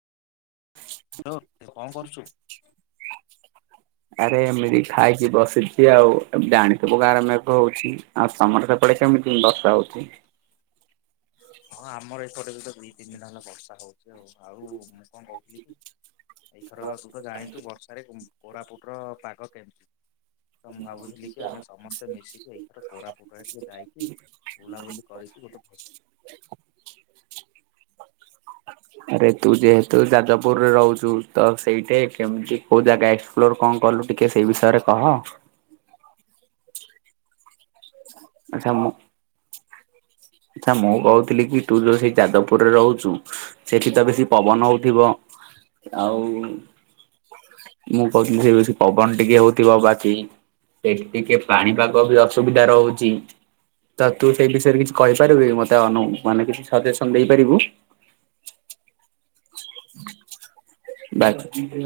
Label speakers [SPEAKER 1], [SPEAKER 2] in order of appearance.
[SPEAKER 1] କଣ କରୁଛୁ?
[SPEAKER 2] ଆରେ ଏମିତି ଖାଇକି ବସିଛି ଆଉ ଏ ଜାଣିଥିବୁ ଗାଁରେ ମେଘ ହଉଛି। ଆଉ ତମର ସେପଡେ କେମିତି ବର୍ଷା ହଉଛି?
[SPEAKER 1] ହଁ, ଆମର ଏପଟେ ବି ତ ଦୁଇ-ତିନି ଦିନ ହେଲା ବର୍ଷା ହଉଛି, ଆଉ। ଆଉ ମୁଁ କଣ କହୁଥିଲି କି? ଏଇଥର ତୁ ତ ଜାଣିଛୁ, ବର୍ଷାରେ କୋରାପୁଟ ର ପାଗ କେମିତି। ତ ମୁଁ ଭାବୁଥିଲି କି, ଆମେ ସମସ୍ତେ ମିଶିକି ଏଇଥର କୋରାପୁଟ କହିଥିଲେ ଯାଇକି ବୁଲାବୁଲି କରିକି ଗୋଟେ ଫ
[SPEAKER 2] ଆରେ ତୁ ଯେହେତୁ ଯାଜପୁରରେ ରହୁଛୁ ତ ସେଇଠେ କେମିତି, କୋଉ ଜାଗା ଲ କଣ କଲୁ ଟିକେ ସେଇ ବିଷୟରେ କହ? ଆଚ୍ଛା, ମୁଁ ଆଚ୍ଛା, ମୁଁ କହୁଥିଲି କି, ତୁ ଯଦି ଯାଜପୁରେ ରହୁଛୁ ସେଠି ତ ବେଶୀ ପବନ ହଉଥିବ। ଆଉ ମୁଁ କହୁଥିଲି, ସେଠି ବେଶୀ ପବନ ଟିକେ ହଉଥିବ, ବାକି ଏଠି ଟିକେ ପାଣିପାଗ ବି ଅସୁବିଧା ରହୁଛି।
[SPEAKER 1] [inaudible]
[SPEAKER 2] ତ, ତୁ ସେଇ ବିଷୟରେ କିଛି କହିପାରିବି ମୋତେ ଅନଉ, କି ମାନେ କିଛି ସଜେସନ ଦେଇପାରିବୁ?
[SPEAKER 1] [inaudible]
[SPEAKER 2] [unintelligible]